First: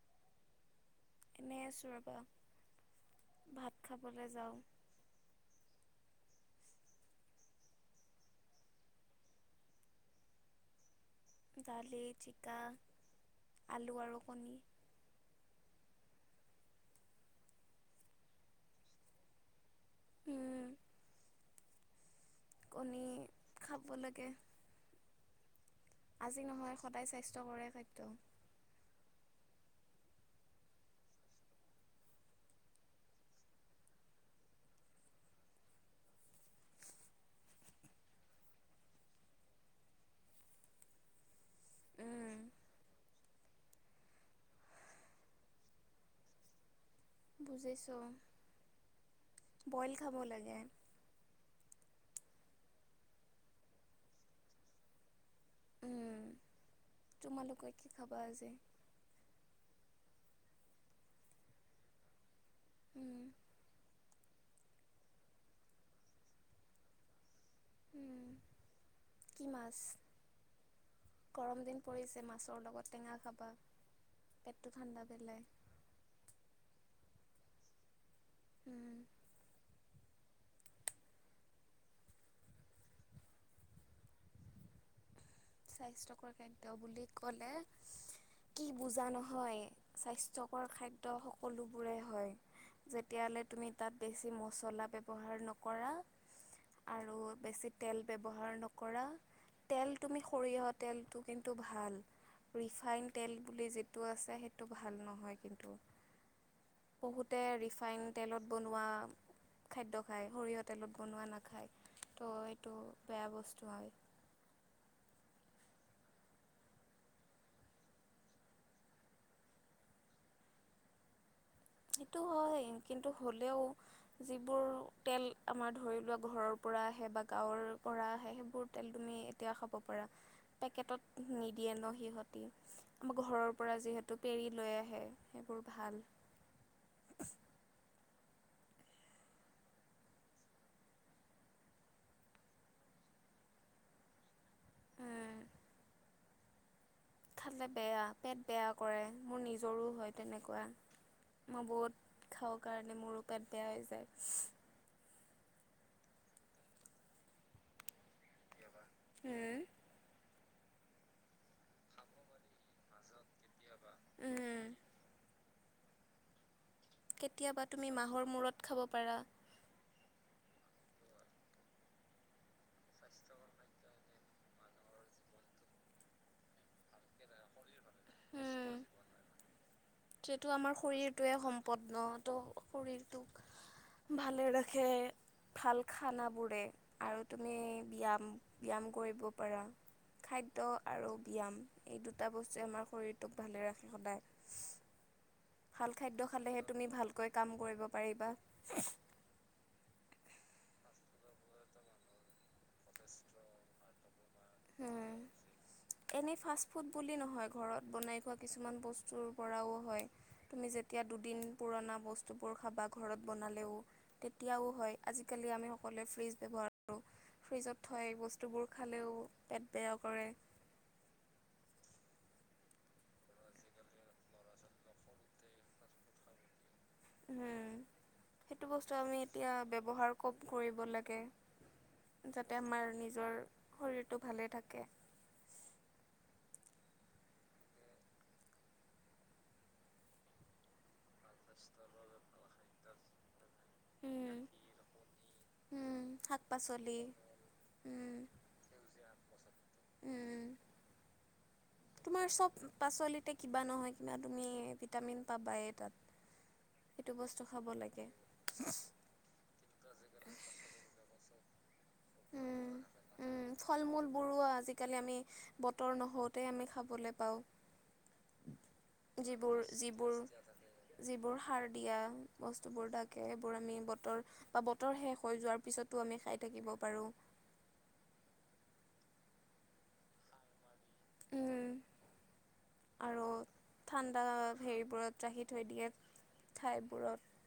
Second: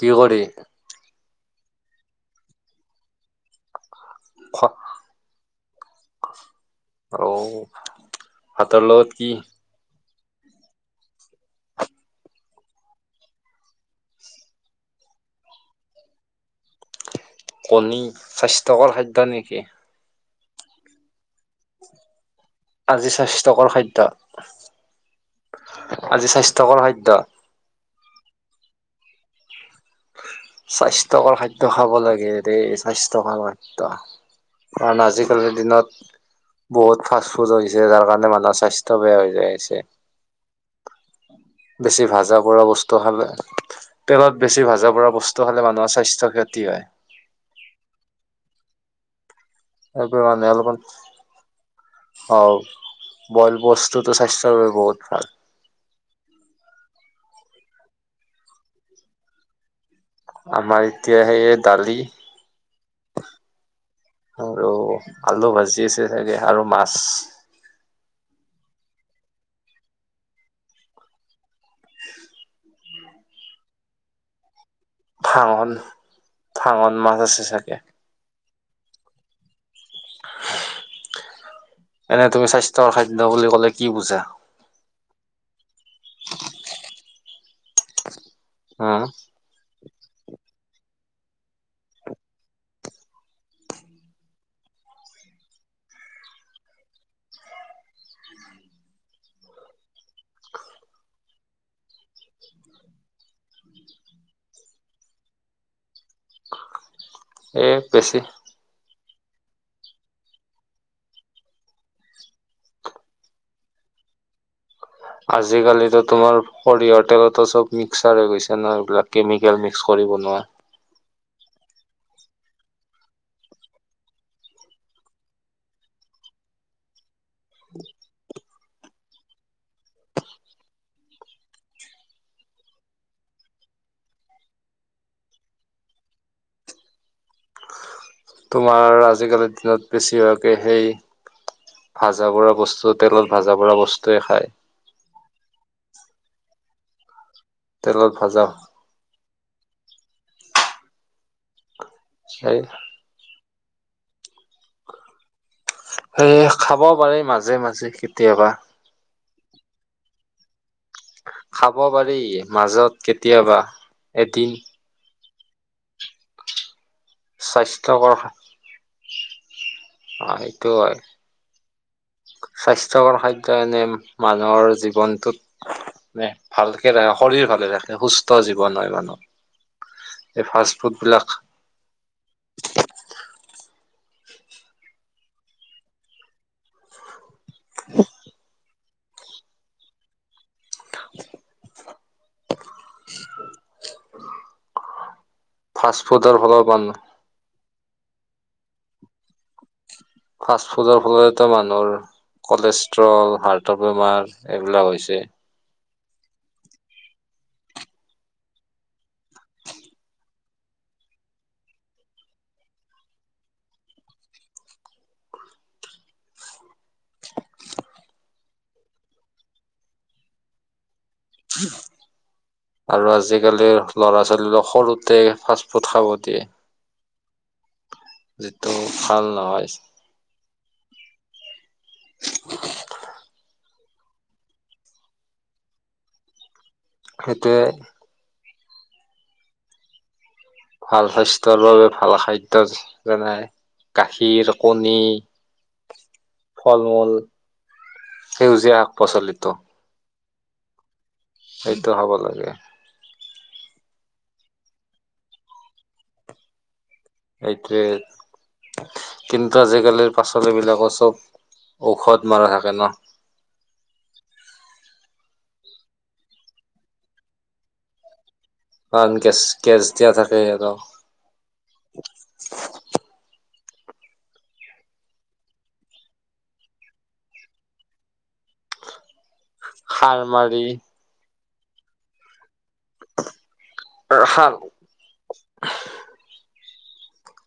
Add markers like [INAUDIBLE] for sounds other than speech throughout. কি' কৰি এনেই আছো, ৰবা ভাত খাবলৈ যাওঁ। খোৱা অঁহ, ভাতৰ লগত কি? দালি, ঝিকা, আলু আৰু কণী। কণী' স্বাস্থ্যকৰ খাদ্য নেকি? উম। কণী আজি স্বাস্থ্যকৰ খাব খাদ্য। লাগে আজি স্বাস্থ্যকৰ নহয় খাদ্য সদায় স্বাস্থ্যকৰে খাদ্য। স্বাস্থ্যকৰ খাদ্য খাব লাগে দেই স্বাস্থ্যকৰ খাদ্য। কাৰণ আজিকালিৰ দিনত বহুত ফাৰ্ষ্টফুড হৈছে যাৰ কাৰণে মানুহৰ স্বাস্থ্য বেয়া হৈ জাই আছে। বেছি উম, ভাজা কৰা বস্তু খালে, তেলত বেছি ভাজাপোৰা বস্তু খালে মানুহৰ স্বাস্থ্যৰ ক্ষতি হয়। বুজিছোঁ। [INAUDIBLE] বইল খাব লাগে আও, বইল বস্তুটো স্বাস্থ্যৰ বাবে বহুত ভাল। উম, তোমালোকে কি খাবা আজি? আমাৰ এতিয়া হে' দালি উম, [INAUDIBLE] আৰু আলু ভাজি আছে চাগে আৰু মাছ। উম, কি মাছ? গৰম দিন পৰিছে, মাছৰ লগত টেঙা খাবা। পেট ভাঙন, ভাঙন মাছ আছে। তাকে! উম, এনে তুমি স্বাস্থ্যকৰ খাদ্য বুলি ক'লে কি বুজা? স্বাস্থ্যকৰ খাদ্য বুলি ক'লে কি উম, বুজা নহয়, স্বাস্থ্যকৰ খাদ্ দ সকলোবোৰে হয়। যেতিয়ালৈ তুমি তাত বেছি মচলা ব্যৱহাৰ নকৰা, আৰু বেছি তেল ব্যৱহাৰ নকৰা, তেল তুমি সৰিয়হ তেলটো কিন্তু ভাল। ৰিফাইন তেল বুলি যিটো আছে, সেইটো ভাল নহয় কিন্তু! বহুতে এই ৰিফাইন বেছি তেলত বনোৱা খাদ্য খায়। সৰিয়হ তেলত বনোৱা নাখায়, ত' এইটো বেয়া বস্তু হয়। আজিকালিতো তোমাৰ সৰিয়হ তেলতো চব মিৰ্ক্সাৰ হৈ গৈছে ন, এইবিলাক কেমিকেল মিক্স কৰি বনোৱা। সেইটো হয়। কিন্তু হ'লেও যিবোৰ তেল আমাৰ ধৰি লোৱা ঘৰৰ পৰা আহে বা গাঁৱৰ পৰা আহে সেইবোৰ তেল তুমি এতিয়া খাব পাৰা। পেকেটত নিদিয়ে ন সিহঁতি, আমাৰ ঘৰৰ পৰা যিহেতু পেৰি লৈ আহে সেইবোৰ ভাল। তোমাৰ আজিকালিৰ দিনত বেছিভাকে সেই ভজা বৰা বস্তু তেলত ভাজা বৰা বস্তুৱেই খায়। খালে বেয়া, তেলত পেট ভাজা বেয়া কৰে। মোৰ নিজৰো হয় তেনেকুৱা। মই বহুত সেই খাওঁ কাৰণে মোৰ পেট বেয়া হৈ যায়। হে' খাব পাৰি মাজে মাজে কেতিয়াবা। হুম। খাব পাৰি মাজত কেতিয়াবা। এটি উম, কেতিয়াবা তুমি স্বাস্থ্যকৰ মাহৰ মূৰত খাব পাৰা। [UNINTELLIGIBLE] স্বাস্থ্যকৰ খাদ্য এনেই মানুহৰ জীৱনটোত ভালকে ৰাখে শৰীৰ ভালে ৰাখে। সুস্থ জীৱন হয় মানুহ। সেইটো আমাৰ শৰীৰটোৱে সম্পদ ন ত' শৰীৰটোক, ভালে ৰাখে, ভাল খানাবোৰে আৰু তুমি ব্যয়াম ব্যায়াম কৰিব পাৰা খাদ্য আৰু ব্যায়াম এই দুটা বস্তুৱে আমাৰ শৰীৰটোক ভালে ৰাখে সদায়। ভাল ফাষ্ট খাদ্য ফুডৰ ফলত খালেহে তুমি মানুহ ভালকৈ কাম কৰিব পাৰিবা। ফাষ্ট ফুডৰ ফলতো মানুহৰ কলেষ্ট্ৰল, হাৰ্টৰ বেমাৰ। এইবিলাক উম, হৈছে। এনেই ফাষ্টফুড বুলি নহয় ঘৰত বনাই খোৱা কিছুমান বস্তুৰ পৰাও হয় তুমি যেতিয়া দুদিন পুৰণা বস্তুবোৰ খাবা ঘৰত বনালেও তেতিয়াও হয় আজিকালি আমি সকলোৱে ফ্ৰিজ ব্যৱহাৰ কৰোঁ ফ্ৰিজত থৈ বস্তুবোৰ খালেও। পেট বেয়া কৰে। আৰু আজিকালিৰ ল'ৰা ছোৱালীবোৰক সৰুতে ফাষ্টফুড খাব দিয়ে। উম। সেইটো যিটো বস্তু আমি ভাল এতিয়া নহয় ব্যৱহাৰ কম কৰিব লাগে। যাতে আমাৰ নিজৰ শৰীৰটো ভালে থাকে। সেইটোৱেই। ভাল স্বাস্থ্যৰ বাবে ভাল খাদ্য যেনে- উম, গাখীৰ, কণী, উম, শাক ফল পাচলি মূল, উম, সেউজীয়া শাক পাচলিটো উম। সেইটো খাব তোমাৰ লাগে। চব পাচলিতে কিবা নহয় কিবা তুমি ভিটামিন পাবাই তাত। সেইটো বস্তু খাব এইটোৱে, লাগে কিন্তু আজিকালিৰ পাচলিবিলাকৰ চব ঔষধ মৰা উম থাকে ন'। জিকালি আমি বতৰ নহওঁতে আমি খাবলৈ পাওঁ। কাৰণ গেছ যিবোৰ, গেছ দিয়া যিবোৰ, থাকে আৰু যিবোৰ সাৰ দিয়া বস্তুবোৰ থাকে সেইবোৰ আমি বতৰ বা বতৰ শেষ হৈ যোৱাৰ পিছটো আমি খাই থাকিব পাৰোঁ। সাৰ মাৰি উম, আৰু ঠাণ্ডা সাৰ হেৰিবোৰত ৰাখি থৈ দিয়ে। ঠাইবোৰত।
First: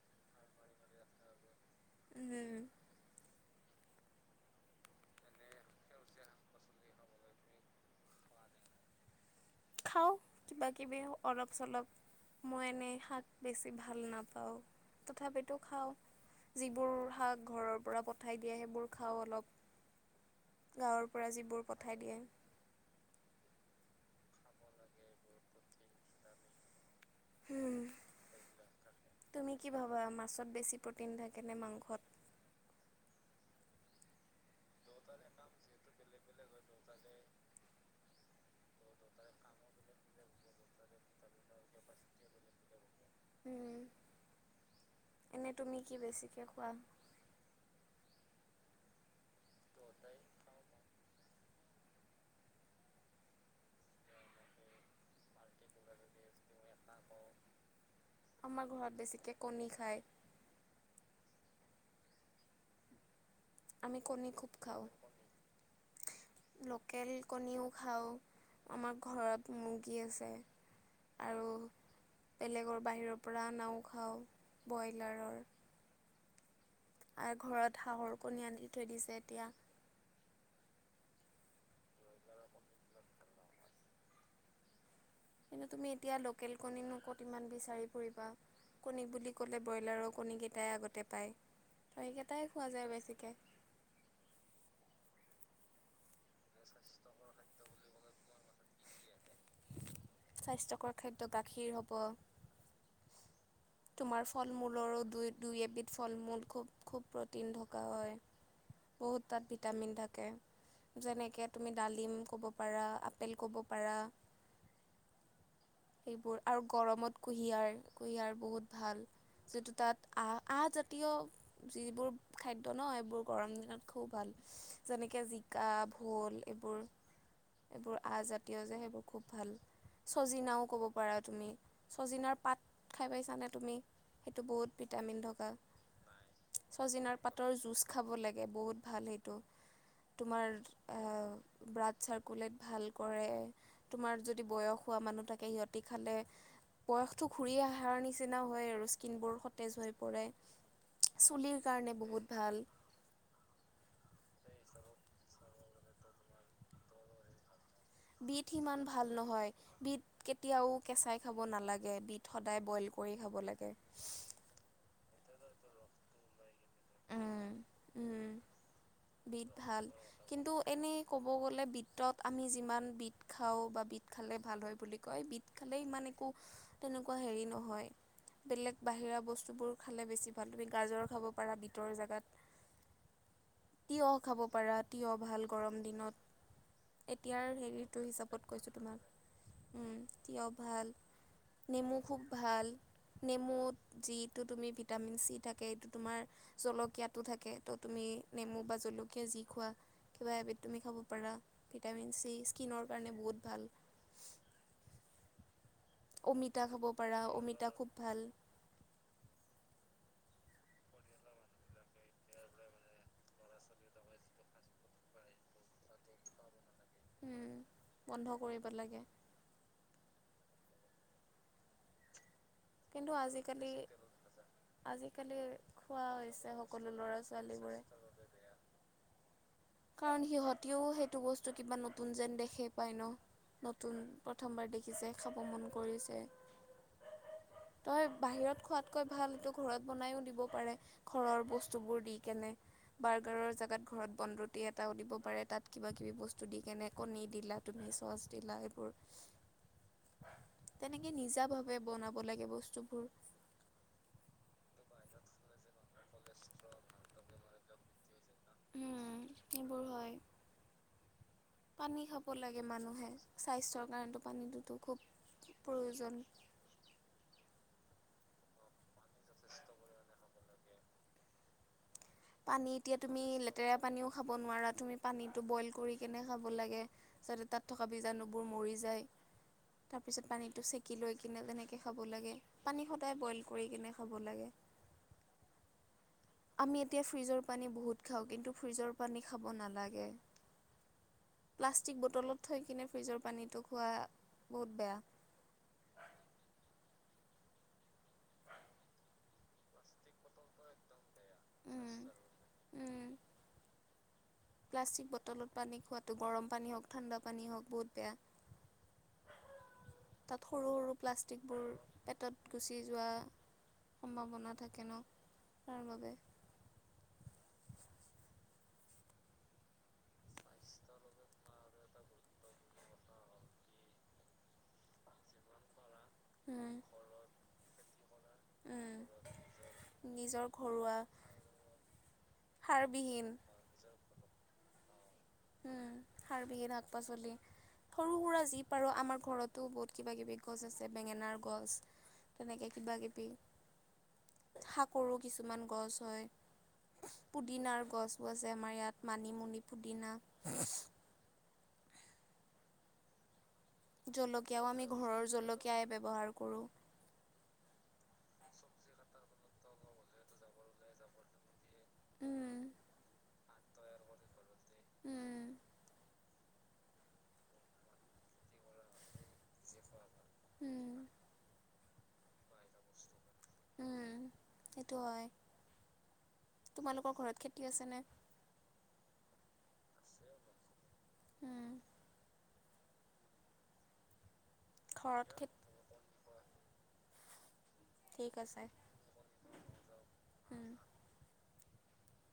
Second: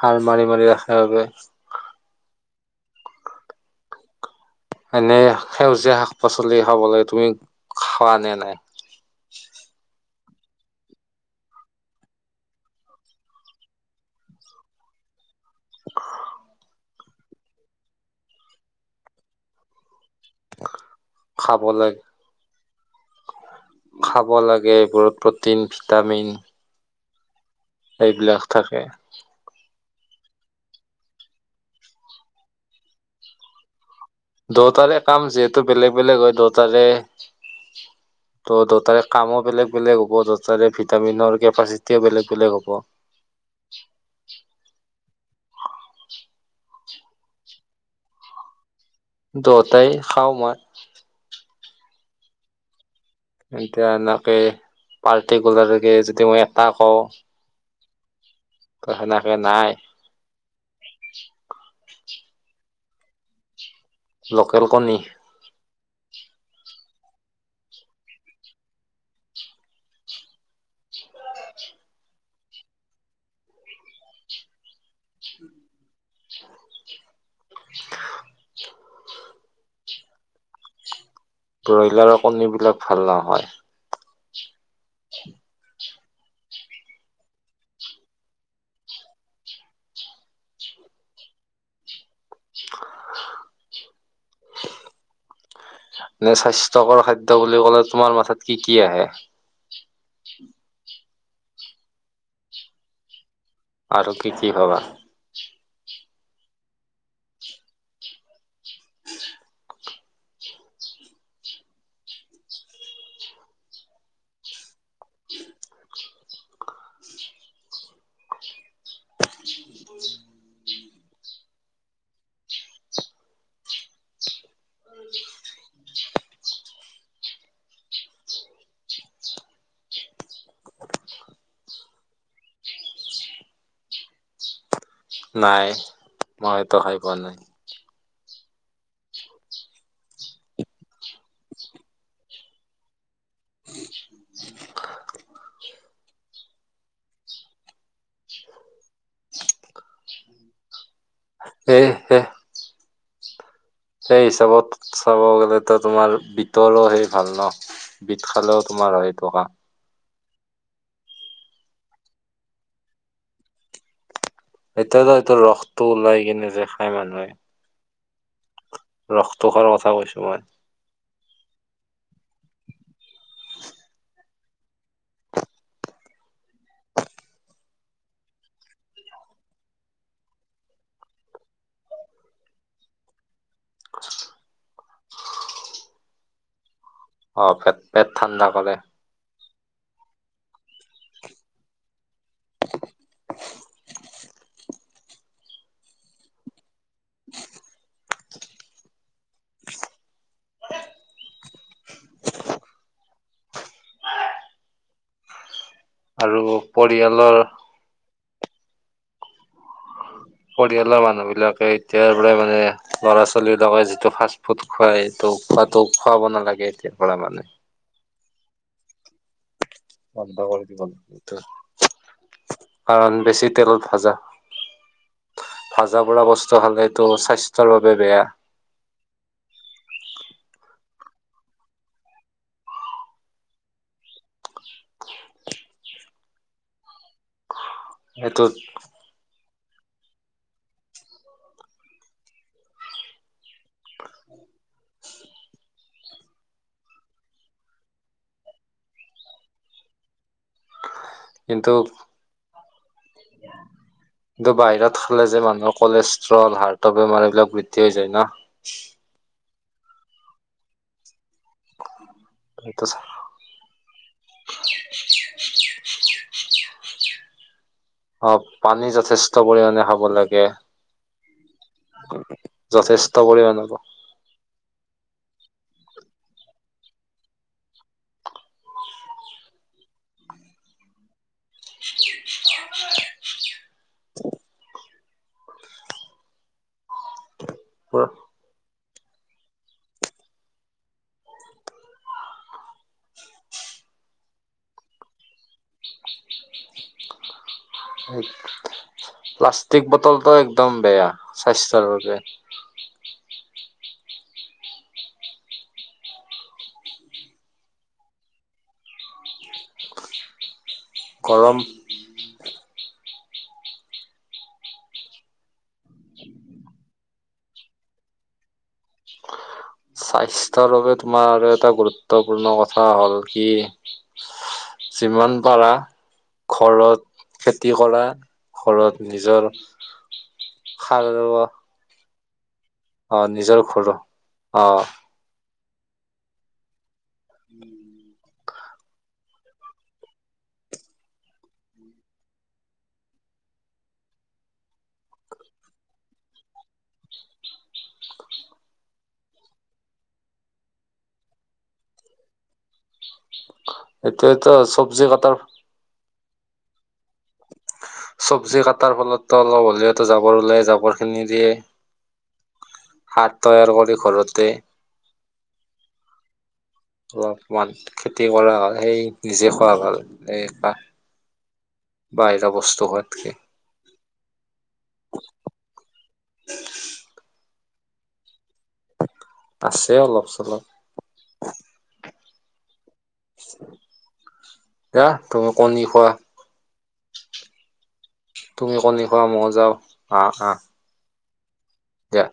সাৰ মাৰি, মাৰি ৰাখে বাবে। উম। এনে সেউজীয়া শাক-পাচলি খাবলৈ তুমি খোৱা নে নাই? খাওঁ কিবা-কিবি অলপ চলপ মই এনেই শাক বেছি ভাল নাপাওঁ, তথাপিতো খাওঁ যিবোৰ শাক ঘৰৰ পৰা পঠাই দিয়ে সেইবোৰ খাওঁ অলপ। গাঁৱৰ পৰা খাব যিবোৰ লাগে পঠাই দিয়ে। খাব লাগে, এইবোৰত প্ৰ'টিন, ভিটামিন এইবিলাক থাকে তুমি কি ভাবা মাছত বেছি প্ৰ'টিন থাকে নে মাংসত? দুয়োটাৰে কাম যিহেতু বেলেগ বেলেগ হয় দুয়োটাৰে ত' দুয়োটাৰে কামো বেলেগ বেলেগ হ'ব দুয়োটাৰে ভিটামিনৰ কেপাচিটিও বেলেগ বেলেগ হ'ব। উম। এনেই তুমি কি বেছিকে খোৱা? দুয়োতাই খাওঁ মই এতিয়া এনেকে পাৰ্টিকুলাৰকে যদি মই এটা কওঁ আমাৰ ত ঘৰত বেছিক সেনেকে কণী নাই খায় আমি কণী খুব লোকেল খাওঁ কণী লোকেল কণীও খাওঁ আমাৰ ঘৰত মুৰ্গী আছে আৰু বেলেগৰ বাহিৰৰ পৰা অনাও খাওঁ ব্ৰইলাৰৰ আৰু ঘৰত হাঁহৰ কণী আনি থৈ দিছে এতিয়া ব্ৰইলাৰৰ কণীবিলাক ভাল নহয় কিন্তু তুমি এতিয়া লোকেল কণীনো ক'ত ইমান বিচাৰি ফুৰিবা কণী বুলি ক'লে ব্ৰইলাৰৰ কণীকেইটাই আগতে পায় ত' সেইকেইটাই খোৱা যায় বেছিকৈ [UNINTELLIGIBLE] যে স্বাস্থ্যকৰ খাদ্য বুলি ক'লে, তোমাৰ মাথাত কি কি আহে? স্বাস্থ্যকৰ খাদ্য গাখীৰ হ'ব। আৰু তোমাৰ কি কি ফল ভাবা মূলৰো দুই দুই এবিধ ফল মূল খুব খুব প্ৰ'টিন থকা হয় বহুত তাত ভিটামিন থাকে যেনেকৈ তুমি ডালিম ক'ব পাৰা আপেল ক'ব পাৰা এইবোৰ আৰু গৰমত কুঁহিয়াৰ কুঁহিয়াৰ বহুত ভাল যিটো তাত আ আহজাতীয় যিবোৰ খাদ্য ন এইবোৰ গৰম দিনত খুব ভাল যেনেকে জিকা ভোল এইবোৰ এইবোৰ আজাতীয় যে সেইবোৰ খুব ভাল চজিনাও ক'ব পাৰা তুমি ছজিনাৰ পাত খাই পাইছানে তুমি সেইটো বহুত ভিটামিন থকা নাই মই সেইটো খাই পোৱা ছজিনাৰ নাই পাতৰ জুচ খাব লাগে বহুত ভাল সেইটো তোমাৰ ব্লাড চাৰ্কুলেট ভাল কৰে তোমাৰ যদি বয়স হোৱা মানুহ সিহঁতি খালে বয়সটো ঘূৰি অহাৰ নিচিনা হয় আৰু স্কিনবোৰ সতেজ হৈ পৰে, চুলিৰ সেই কাৰণে সে বহুত ভাল সেই হিচাপত চাব গ'লে ত তোমাৰ বিতল সেই ভাল ন বিট বিধ খালেও সিমান তোমাৰ ভাল হয় এইটো কাম নহয় বিধ কেতিয়াও কেঁচাই খাব নালাগে বিট সদায় বইল কৰি খাব লাগে এতিয়াতো এইটো ৰসটো ওলাই কিনে যে খাই মানুহে উম ৰসটো বিদ খোৱাৰ ভাল কথা কৈছো মই কিন্তু এনেই ক'ব গ'লে বিটত আমি যিমান বিধ বিত খাওঁ বা বিট খালে ভাল হয় বুলি কয় বিট খালে ইমান একো তেনেকুৱা হেৰি নহয় বেলেগ বাহিৰা বস্তুবোৰ খালে বেছি ভাল তুমি গাজৰ খাব পাৰা বিটৰ জেগাত তিয়হ খাব পাৰা তিয়হ ভাল গৰম দিনত অ এতিয়াৰ পেট হেৰিটো পেট হিচাপত ঠাণ্ডা কৈছো কৰে তোমাক উম থিয় ভাল নেমু খুব ভাল নেমুত যিটো তুমি ভিটামিন চি থাকে এইটো তোমাৰ জলকীয়াটো থাকে ত তুমি নেমু বা জলকীয়া যি খোৱা কিবা এবিধ তুমি খাব পাৰা ভিটামিন চি স্কিনৰ কাৰণে বহুত ভাল। আৰু অমিতা খাব পাৰা পৰিয়ালৰ অমিতা খুব ভাল। পৰিয়ালৰ মানুহ বিলাকে এতিয়াৰ পৰা মানে ল'ৰা ছোৱালীৰলাকে যিটো ফাষ্ট ফুড খুৱাই সেইটো খোৱাটো খুৱাব নালাগে। তি [UNINTELLIGIBLE] পৰা মানে উম, বন্ধ কৰিব লাগে বন্ধ কৰি দিব লাগে [UNINTELLIGIBLE] কাৰণ কিন্তু বেছি আজিকালি তেলত ভাজা, আজিকালি ভাজা খোৱা বাৰা হৈছে বস্তু সকলো খালেতো ল'ৰা স্বাস্থ্যৰ বাবে বেয়া। ছোৱালীবোৰে কাৰণ সিহঁতিও সেইটো বস্তু কিবা নতুন যেন দেখে পায় ন নতুন প্ৰথমবাৰ দেখিছে খাব মন কৰিছে। তই সেইটো বাহিৰত খোৱাতকৈ ভাল তোক ঘৰত বনাইও দিব পাৰে ঘৰৰ বস্তুবোৰ দি কেনে বাৰ্গাৰৰ জেগাত ঘৰত বন্ধত [UNINTELLIGIBLE] এটাও দিব পাৰে তাত কিবা কিবি বস্তু দি কেনে কণী দিলা তুমি চচ দিলা এইবোৰ তেনেকে নিজা কিন্তু ভাবে বনাব লাগে বস্তু কিন্তু বাহিৰত খালে যে মানুহৰ কলেষ্ট্ৰল হাৰ্টৰ বেমাৰ এইবিলাক বৃদ্ধি হৈ যায় ন [UNINTELLIGIBLE] সেইবোৰ হয় পানী খাব লাগে এইটো মানুহে, স্বাস্থ্যৰ কাৰনেটো পানীটোতো খুব প্ৰয়োজন। অ' পানী যথেষ্ট পৰিমাণে খাব লাগে। পানী এতিয়া যথেষ্ট তুমি পৰিমাণে লেতেৰা পানীও খাব নোৱাৰা তুমি পানীটো বইল কৰি কেনে খাব লাগে যাতে তাত থকা বীজাণুবোৰ মৰি যায় তাৰপিছত পানীটো চেকি লৈ কিনে তেনেকৈ খাব লাগে পানী সদায় বইল কৰি কিনে খাব লাগে। আমি এতিয়া ফ্ৰিজৰ পানী বহুত পুৰা খাওঁ কিন্তু ফ্ৰিজৰ পানী খাব নালাগে। প্লাষ্টিক বটলত থৈ কিনে ফ্ৰিজৰ পানীটো খোৱা বহুত বেয়া। প্লাষ্টিক বটলটো একদম বেয়া। স্বাস্থ্যৰ উম, বাবে। উম। প্লাষ্টিক বটলত পানী খোৱাটো গৰম পানী হওক ঠাণ্ডা পানী হওক বহুত বেয়া। তাত সৰু সৰু প্লাষ্টিকবোৰ গৰম পেটত গুচি যোৱা সম্ভাৱনা থাকে ন তাৰ বাবে। স্বাস্থ্যৰ বাবে তোমাৰ আৰু এটা গুৰুত্বপূৰ্ণ কথা হ'ল কি যিমান পাৰা উম ঘৰত খেতি কৰা উম ঘৰত নিজৰ নিজৰ ঘৰুৱা সাৰুৱা অ সাৰবিহীন নিজৰ ঘৰ অ অ। উম হাৰবিহিন ত শাক পাচলি সৰু সুৰা যি বাৰু আমাৰ ঘৰতো বহুত কিবা কিবি গছ আছে বেঙেনাৰ গছ, তেনেকৈ কিবাকিবি শাককৰো কিছুমান গছ হয়, পুদিনাৰ গছো আছে, আমাৰ ইয়াত মানিমুনি, পুদিনা [UNINTELLIGIBLE] এইটোয়েতো জলকীয়াও আমি চব্জি ঘৰৰ কটাৰ জলকীয়াই ব্যৱহাৰ কৰোঁ চব্জি কাটাৰ ফলতটো অলপ উলিয়াই জাবৰ ওলাই জাবৰ খিনি দিয়ে। উম। সাৰ তৈয়াৰ কৰি ঘৰতে উম। অলপমান খেতি কৰা হয়, সেই নিজে খোৱা ভাল। এইবা উম বাহিৰা বস্তু খোৱাত কে। উম সেইটো হয় কি আছা নে? আছে অলপ চলপ। উম, [UNINTELLIGIBLE] [UNINTELLIGIBLE] যা ঘৰত তুমি খেতি কণী খোৱা। ঠিক আছে তুমি কণী খোৱা মই যাও আহ আহ। উম। দিয়া।